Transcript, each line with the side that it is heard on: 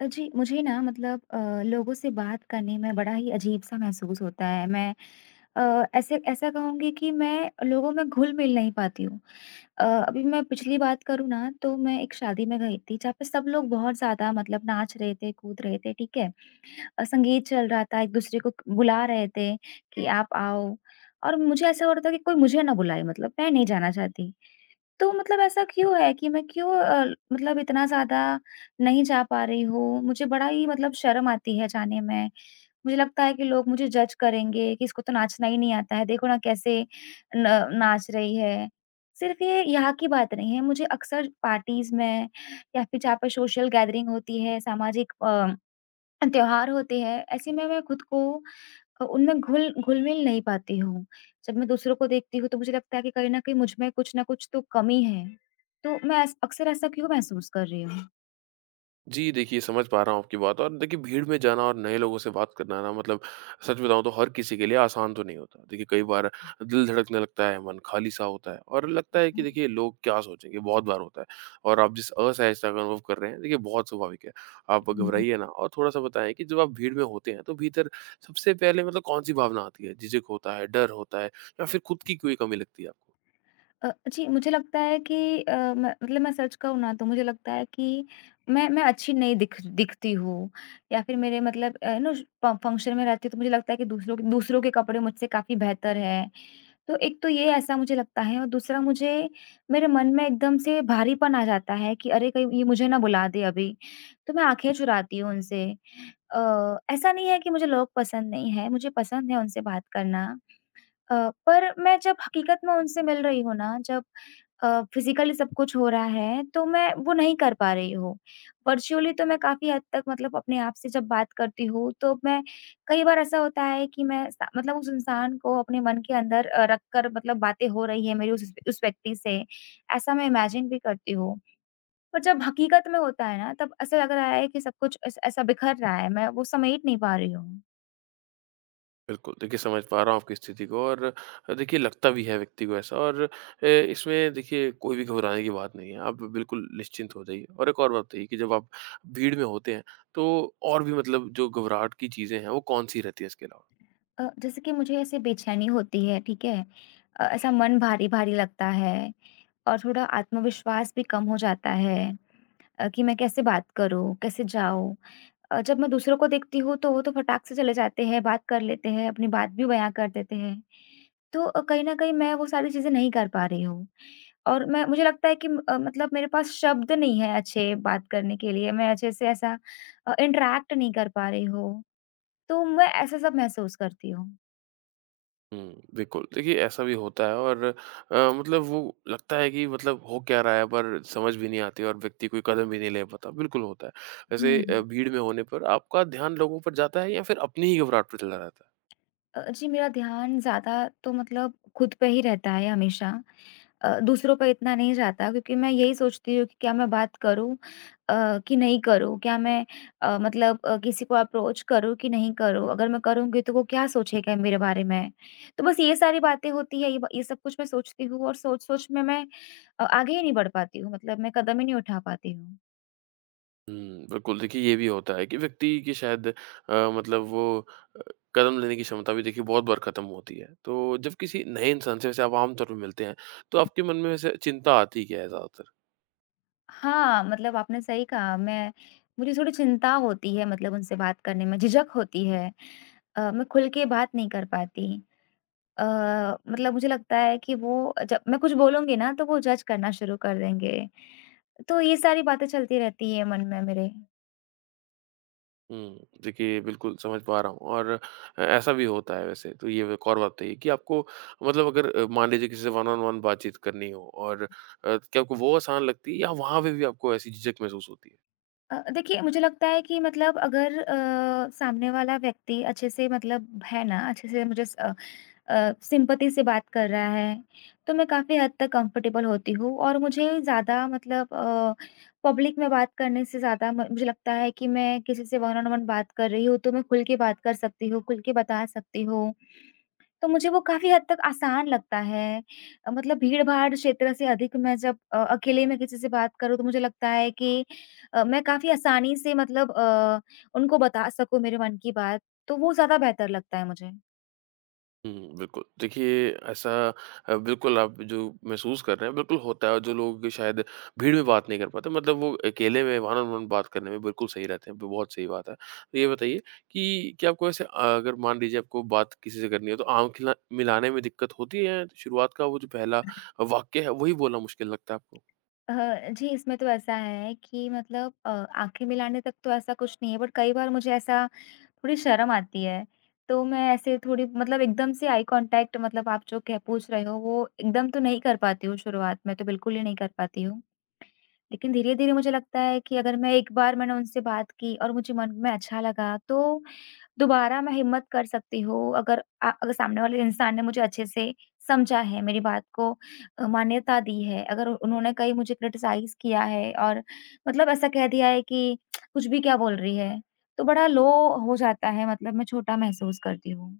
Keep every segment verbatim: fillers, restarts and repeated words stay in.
left: अ, जी, मुझे ना मतलब अ, लोगों से बात करने में बड़ा ही अजीब-सा महसूस होता है। मैं अ, ऐसे ऐसा कहूँगी कि मैं लोगों में घुल-मिल नहीं पाती हूँ। अ, अभी मैं पिछली बात करूँ ना, तो मैं एक शादी में गई थी, जहाँ पे सब लोग बहुत ज़्यादा मतलब नाच रहे थे, कूद रहे थे, ठीक है? अ, संगीत चल रहा था, एक-दूसरे को क बुला रहे थे कि, "आप आओ।" और मुझे ऐसा हो रहा था कि कोई मुझे ना बुलाए मतलब मैं नहीं जाना चाहती। तो मतलब ऐसा क्यों है कि मैं क्यों अ, मतलब इतना ज़्यादा नहीं जा पा रही हूँ? मुझे बड़ा ही मतलब शर्म आती है जाने में। मुझे लगता है कि लोग मुझे जज करेंगे कि इसको तो नाचना ही नहीं आता है, देखो ना कैसे न नाच रही है। सिर्फ़ ये यहाँ की बात नहीं है, मुझे अक्सर पार्टीज़ में या फिर जहाँ पर सोशल गैदरिंग होती है, सामाजिक अ, त्योहार होते हैं, ऐसे में मैं खुद को अ, उनमें घुल घुल-मिल नहीं पाती हूँ। जब मैं दूसरों को देखती हूँ तो मुझे लगता है कि कहीं न कहीं मुझ में कुछ न कुछ तो कमी है। तो मैं ऐस अक्सर ऐसा क्यों महसूस कर रही हूँ?
right: जी, देखिए समझ पा रहा हूँ आपकी बात। और देखिए भीड़ में जाना और नए लोगों से बात करना ना मतलब सच बताऊँ तो हर किसी के लिए आसान तो नहीं होता। देखिए कई बार दिल धड़कने लगता है, मन खाली-सा होता है और लगता है कि देखिए लोग क्या सोचेंगे, बहुत बार होता है। और आप जिस असहजता का अनुभव कर रहे हैं देखिए बहुत स्वाभाविक है। आप
left: हुँ, हुँ।
right: घबराइए ना, और थोड़ा-सा बताएँ कि जब आप भीड़ में होते हैं तो भीतर सबसे पहले मतलब कौन-सी भावना आती है? झिझक होता है, डर होता है या फिर खुद की कोई कमी लगती है आपको?
left: अ, जी, मुझे लगता है कि अ, मैं मतलब मैं सच कहूँ ना तो मुझे लगता है कि मैं मैं अच्छी नहीं दिख दिखती हूँ या फिर मेरे मतलब अ, नो फ़ फंक्शन में रहती हूँ तो मुझे लगता है कि दूसरों के दूसरों के कपड़े मुझसे काफ़ी बेहतर है। तो एक तो ये ऐसा मुझे लगता है और दूसरा मुझे मेरे मन में एकदम से भारीपन आ जाता है कि अरे कहीं ये मुझे ना बुला दे अभी, तो मैं आँखें चुराती हूँ उनसे। अ, ऐसा नहीं है कि मुझे लोग पसंद नहीं हैं, मुझे पसंद है उनसे बात करना। अ, पर मैं जब हकीकत में उनसे मिल रही हूँ ना, जब अ, फिज़िकली सब कुछ हो रहा है, तो मैं वो नहीं कर पा रही हूँ। वर्चुअली तो मैं काफ़ी हद तक मतलब अपने आप से जब बात करती हूँ, तो मैं कई बार ऐसा होता है कि मैं सा मतलब उस इंसान को अपने मन के अंदर अ, रख कर मतलब बातें हो रही हैं मेरी उस उस व्यक्ति से, ऐसा मैं इमेजिन भी करती हूँ। पर जब हकीकत में होता है ना, तब ऐसा लग रहा है कि सब कुछ ऐस ऐसा बिखर रहा है, मैं वो समेट नहीं पा रही हूँ।
right: बिल्कुल, देखिए समझ पा रहा हूँ आपकी स्थिति को। और देखिए लगता भी है व्यक्ति को ऐसा, और अ, इसमें देखिए कोई भी घबराने की बात नहीं है। आप बिल्कुल निश्चिंत हो जाइए, और एक और बात बताइए कि जब आप भीड़ में होते हैं तो और भी मतलब जो घबराहट की चीज़ें हैं वो कौन-सी रहती है इसके अलावा?
left: अ, जैसे कि मुझे ऐसे बेचैनी होती है, ठीक है? अ, ऐसा मन भारी-भारी लगता है और थोड़ा आत्मविश्वास भी कम हो जाता है अ, कि मैं कैसे बात करूँ, कैसे जाऊँ? अ, जब मैं दूसरों को देखती हूँ, तो वो तो फटाक से चले जाते हैं, बात कर लेते हैं, अपनी बात भी बयाँ कर देते हैं। तो अ, कहीं न कहीं मैं वो सारी चीज़ें नहीं कर पा रही हूँ और मैं मुझे लगता है कि म- अ, मतलब मेरे पास शब्द नहीं है अच्छे बात करने के लिए, मैं अच्छे से ऐसा अ, इंटरैक्ट नहीं कर पा रही हूँ। तो मैं ऐसा सब महसूस करती हूँ।
right: हुँ, बिल्कुल, देखिए ऐसा भी होता है। और अ, मतलब वो लगता है कि मतलब हो क्या रहा है पर समझ भी नहीं आती, और व्यक्ति कोई कदम भी नहीं ले पाता, बिल्कुल होता है। वैसे अ,
left: हुँ।
right: भीड़ में होने पर आपका ध्यान लोगों पर जाता है या फिर अपनी ही घबराहट पर चला रहता है?
left: अ, जी, मेरा ध्यान ज़्यादा तो मतलब खुद पे ही रहता है हमेशा। अ, दूसरों पे इतना नहीं जाता क्योंकि मैं यही सोचती हूँ कि क्या मैं बात करूँ अ, कि नहीं करूँ? क्या मैं अ, मतलब अ, किसी को अप्रोच करूँ कि नहीं करूँ? अगर मैं करूँगी तो वो क्या सोचेगा मेरे बारे में? तो बस ये सारी बातें होती है, ये ब ये सब कुछ मैं सोचती हूँ और सोच-सोच में मैं अ, आगे ही नहीं बढ़ पाती हूँ, मतलब मैं कदम ही नहीं उठा पाती हूँ।
right: हुँ, बिल्कुल, देखिए ये भी होता है कि व्यक्ति की शायद अ, मतलब वो कदम लेने की क्षमता भी देखिए बहुत बार खत्म होती है। तो जब किसी नए इंसान से वैसे आप आम तौर पे मिलते हैं, तो आपके मन में वैसे चिंता आती क्या है ज़्यादातर?
left: हाँ, मतलब आपने सही कहा मैं मुझे थोड़ी चिंता होती है मतलब उनसे बात करने में, झिझक होती है। अ, मैं खुल के बात नहीं कर पाती। अ, मतलब मुझे लगता है कि वो जब मैं कुछ बोलूँगी ना तो वो जज करना शुरू कर देंगे। तो ये सारी बातें चलती रहती हैं मन में मेरे।
right: हुँ, देखिए बिल्कुल समझ पा रहा हूँ। और अ, ऐसा भी होता है वैसे। तो ये एक और बात बताइए कि आपको मतलब अगर अ, मान लीजिए किसी से वन ऑन वन बातचीत करनी हो, और अ, क्या आपको वो आसान लगती है, या वहाँ पे भी आपको ऐसी झिझक महसूस होती है?
left: अ, देखिए मुझे लगता है कि मतलब अगर अ, सामने वाला व्यक्ति अच्छे से मतलब है ना, अच्छे से मुझे अ अ, सिंपैथी से बात कर रहा है, तो मैं काफ़ी हद तक कंफर्टेबल होती हूँ और मुझे ज़्यादा मतलब अ, पब्लिक में बात करने से ज़्यादा म मुझे लगता है कि मैं किसी से वन ऑन वन बात कर रही हूँ, तो मैं खुल के बात कर सकती हूँ, खुल के बता सकती हूँ। तो मुझे वो काफ़ी हद तक आसान लगता है। अ, मतलब भीड़-भाड़ क्षेत्र से अधिक मैं जब अ, अकेले में किसी से बात करूँ तो मुझे लगता है कि अ, मैं काफ़ी आसानी से मतलब अ, उनको बता सकूँ मेरे मन की बात, तो वो ज़्यादा बेहतर लगता है मुझे।
right: हुँ, बिल्कुल। देखिए ऐसा अ, बिल्कुल आप जो महसूस कर रहे हैं बिल्कुल होता है। और जो लोग शायद भीड़ में बात नहीं कर पाते मतलब वो अकेले में one-on-one बात करने में बिल्कुल सही रहते हैं, बहुत सही बात है। तो ये बताइए कि क्या आपको ऐसे अ, अगर मान लीजिए आपको बात किसी से करनी है तो आँख खिला मिलाने में दिक्कत होती है? शुरुआत का वो जो पहला वाक्य है वही बोलना मुश्किल लगता है आपको?
left: अ, जी, इसमें तो ऐसा है कि मतलब अ, आँखें मिलाने तक तो ऐसा कुछ नहीं है बट कई बार मुझे ऐसा थोड़ी शर्म आती है। तो मैं ऐसे थोड़ी मतलब एकदम से आई कॉन्टैक्ट मतलब आप जो कह पूछ रहे हो वो एकदम तो नहीं कर पाती हूँ शुरुआत में, तो बिल्कुल ही नहीं कर पाती हूँ। लेकिन धीरे-धीरे मुझे लगता है कि अगर मैं एक बार मैंने उनसे बात की और मुझे मन में अच्छा लगा, तो दोबारा मैं हिम्मत कर सकती हूँ। अगर अ, अगर सामने वाले इंसान ने मुझे अच्छे से समझा है, मेरी बात को अ, मान्यता दी है, अगर उ- उन्होंने कहीं मुझे क्रिटिसाइज़ किया है और मतलब ऐसा कह दिया है कि कुछ भी क्या बोल रही है, तो बड़ा लो हो जाता है मतलब मैं छोटा महसूस करती हूँ।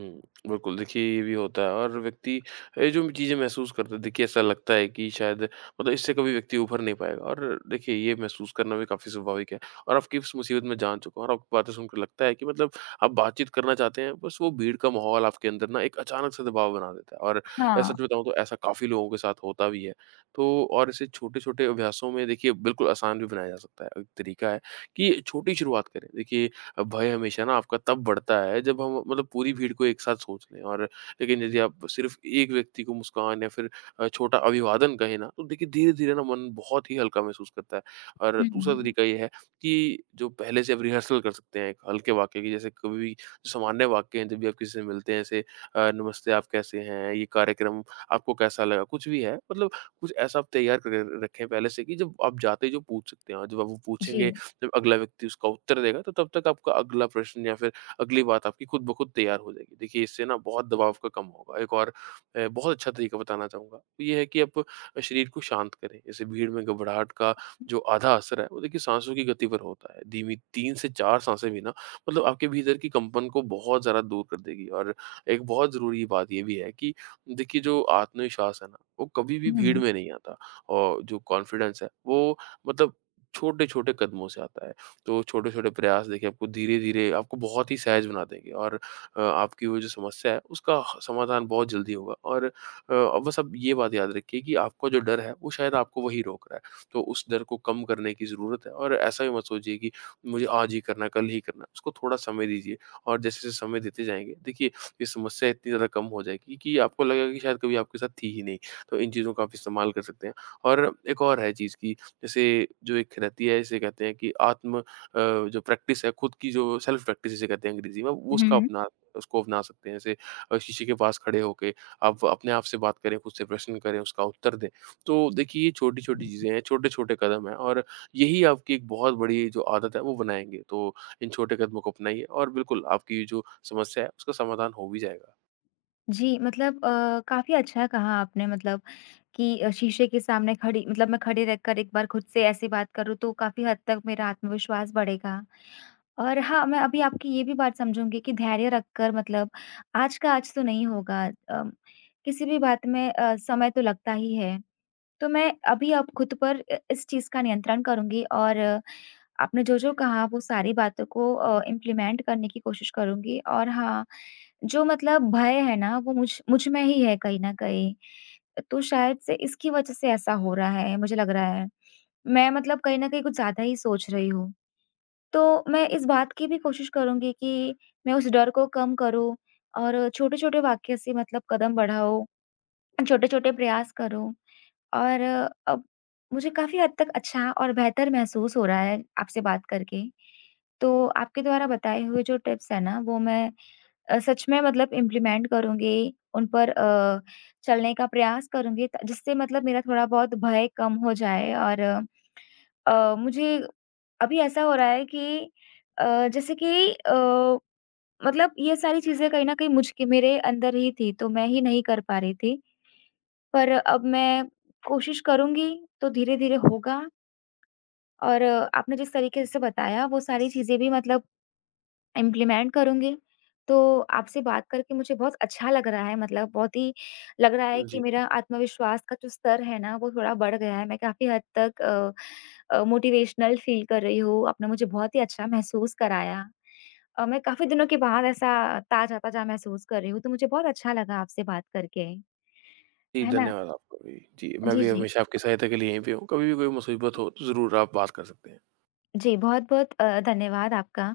right: हुँ, बिल्कुल, देखिए ये भी होता है। और व्यक्ति ये जो चीज़ें महसूस करता है देखिए ऐसा लगता है कि शायद मतलब इससे कभी व्यक्ति उभर नहीं पाएगा। और देखिए ये महसूस करना भी काफ़ी स्वाभाविक है, और आपकी इस मुसीबत में जान चुका हूँ। और आपकी बातें सुनकर लगता है कि मतलब आप बातचीत करना चाहते हैं, बस वो भीड़ का माहौल आपके अंदर ना एक अचानक से दबाव बना देता है। और अ,
left: हाँ।
right: सच बताऊँ तो ऐसा काफ़ी लोगों के साथ होता भी है। तो और इसे छोटे-छोटे अभ्यासों में देखिए बिल्कुल आसान भी बनाया जा सकता है। एक तरीका है कि छोटी शुरुआत करें। देखिए भय हमेशा ना आपका तब बढ़ता है जब हम मतलब पूरी भीड़ को एक साथ सोच लें, और लेकिन यदि आप सिर्फ एक व्यक्ति को मुस्कान या फिर अ, छोटा अभिवादन कहें ना तो देखिए धीरे धीरे ना मन बहुत ही हल्का महसूस करता है। और दूसरा
left: हुँ।
right: तरीका ये है कि जो पहले से आप रिहर्सल कर सकते हैं एक हल्के वाक्य की, जैसे कभी भी जो सामान्य वाक्य हैं जब भी आप किसी से मिलते हैं, ऐसे अ, नमस्ते, आप कैसे हैं, ये कार्यक्रम आपको कैसा लगा, कुछ भी है मतलब कुछ ऐसा आप तैयार कर रखें पहले से कि जब आप जाते ही जो पूछ सकते हैं। और जब आप वो पूछेंगे,
left: जी।
right: जब अगला व्यक्ति उसका उत्तर देगा, तो तब तक आपका अगला प्रश्न या फिर अगली बात आपकी खुद ब खुद तैयार हो जाएगी। देखिए इससे ना बहुत दबाव का कम होगा। एक और अ, बहुत अच्छा तरीका बताना चाहूँगा, तो ये है कि आप शरीर को शांत करें। जैसे भीड़ में घबराहट का जो आधा असर है वो देखिए सांसों की गति पर होता है। धीमी तीन से चार सांसें भी ना मतलब आपके भीतर की कंपन को बहुत ज़्यादा दूर कर देगी। और एक बहुत ज़रूरी बात ये भी है कि देखिए जो आत्मविश्वास है ना, वो कभी भी भीड़
left: हुँ।
right: में नहीं आता, और जो कॉन्फिडेंस है वो मतलब छोटे-छोटे कदमों से आता है। तो छोटे-छोटे प्रयास देखिए आपको धीरे-धीरे आपको बहुत ही सहज बना देंगे। और अ, आपकी वो जो समस्या है उसका ह समाधान बहुत जल्दी होगा। और अ, अब बस आप ये बात याद रखिए कि आपका जो डर है वो शायद आपको वही रोक रहा है। तो उस डर को कम करने की ज़रूरत है, और ऐसा भी मत सोचिए कि मुझे आज ही करना है, कल ही करना है, उसको थोड़ा समय दीजिए। और जैसे-जैसे समय देते जाएँगे देखिए ये समस्या इतनी ज़्यादा कम हो जाएगी कि आपको लगेगा कि शायद कभी आपके साथ थी ही नहीं। तो इन चीज़ों का आप इस्तेमाल कर सकते हैं। और एक और है चीज़ कि जैसे जो एक रहती है इसे कहते हैं कि आत्म अ, जो प्रैक्टिस है खुद की, जो सेल्फ प्रैक्टिस जिसे कहते हैं अंग्रेजी में, वो
left: हुँ,
right: उसका
left: हुँ।
right: अपना उसको अपना सकते हैं। जैसे अ, शीशे के पास खड़े होके आप अपने आप से बात करें, खुद से प्रश्न करें, उसका उत्तर दें। तो देखिए ये छोटी-छोटी चीज़ें हैं, छोटे-छोटे कदम हैं, और यही आपकी एक बहुत बड़ी जो आदत है वो बनाएँगे। तो इन छोटे कदमों को अपनाइए और बिल्कुल आपकी जो समस्या है उसका समाधान हो भी जाएगा।
left: जी, मतलब अ, काफ़ी अच्छा कहा आपने मतलब कि अ, शीशे के सामने खड़ी मतलब मैं खड़े रहकर एक बार खुद से ऐसी बात करूँ तो काफ़ी हद तक मेरा आत्मविश्वास बढ़ेगा। और हाँ, मैं अभी आपकी ये भी बात समझूँगी कि धैर्य रखकर मतलब आज का आज तो नहीं होगा अ, किसी भी बात में अ, समय तो लगता ही है। तो मैं अभी अब खुद पर अ, इस चीज़ का नियंत्रण करूँगी और आपने जो-जो कहा वो सारी बातों को अ, इम्प्लीमेंट करने की कोशिश करूँगी और हाँ, जो मतलब भय है ना वो मुझ मुझ में ही है कहीं न कहीं। तो शायद से इसकी वजह से ऐसा हो रहा है, मुझे लग रहा है। मैं मतलब कहीं न कहीं कुछ ज़्यादा ही सोच रही हूँ। तो मैं इस बात की भी कोशिश करूँगी कि मैं उस डर को कम करूँ और छोटे-छोटे वाक्य से मतलब कदम बढ़ाऊँ, छोटे-छोटे प्रयास करूँ और अब मुझे काफ़ी हद तक अच्छा और बेहतर महसूस हो रहा है आपसे बात करके। तो आपके द्वारा बताए हुए जो टिप्स हैं ना वो मैं अ, सच में मतलब इम्प्लीमेंट करूँगी, उन पर अ, चलने का प्रयास करूँगी त जिससे मतलब मेरा थोड़ा बहुत भय कम हो जाए और अ, मुझे अभी ऐसा हो रहा है कि अ, जैसे कि अ, मतलब ये सारी चीज़ें कहीं न कहीं मुझ के मेरे अंदर ही थी, तो मैं ही नहीं कर पा रही थी। पर अब मैं कोशिश करूँगी तो धीरे-धीरे होगा और अ, आपने जिस तरीके से बताया वो सारी चीज़ें भी मतलब इम्प्लीमेंट करूँगी। तो आपसे बात करके मुझे बहुत अच्छा लग रहा है मतलब बहुत ही लग रहा है कि
right: जी।
left: मेरा आत्मविश्वास का जो स्तर है ना वो थोड़ा बढ़ गया है। मैं काफ़ी हद तक अ अ, मोटिवेशनल फ़ील कर रही हूँ। आपने मुझे बहुत ही अच्छा महसूस कराया। अ, मैं काफ़ी दिनों के बाद ऐसा ताज़ा-ताज़ा महसूस कर रही हूँ, तो मुझे बहुत अच्छा लगा आपसे बात करके।
right: जी,
left: है ना?
right: धन्यवाद आपका भी। जी, मैं
left: जी,
right: भी
left: जी।
right: हमेशा आपकी सहायता के लिए यहीं पे हूँ। कभी भी कोई मुसीबत हो तो ज़रूर आप बात कर सकते हैं।
left: जी, बहुत-बहुत अ, धन्यवाद आपका।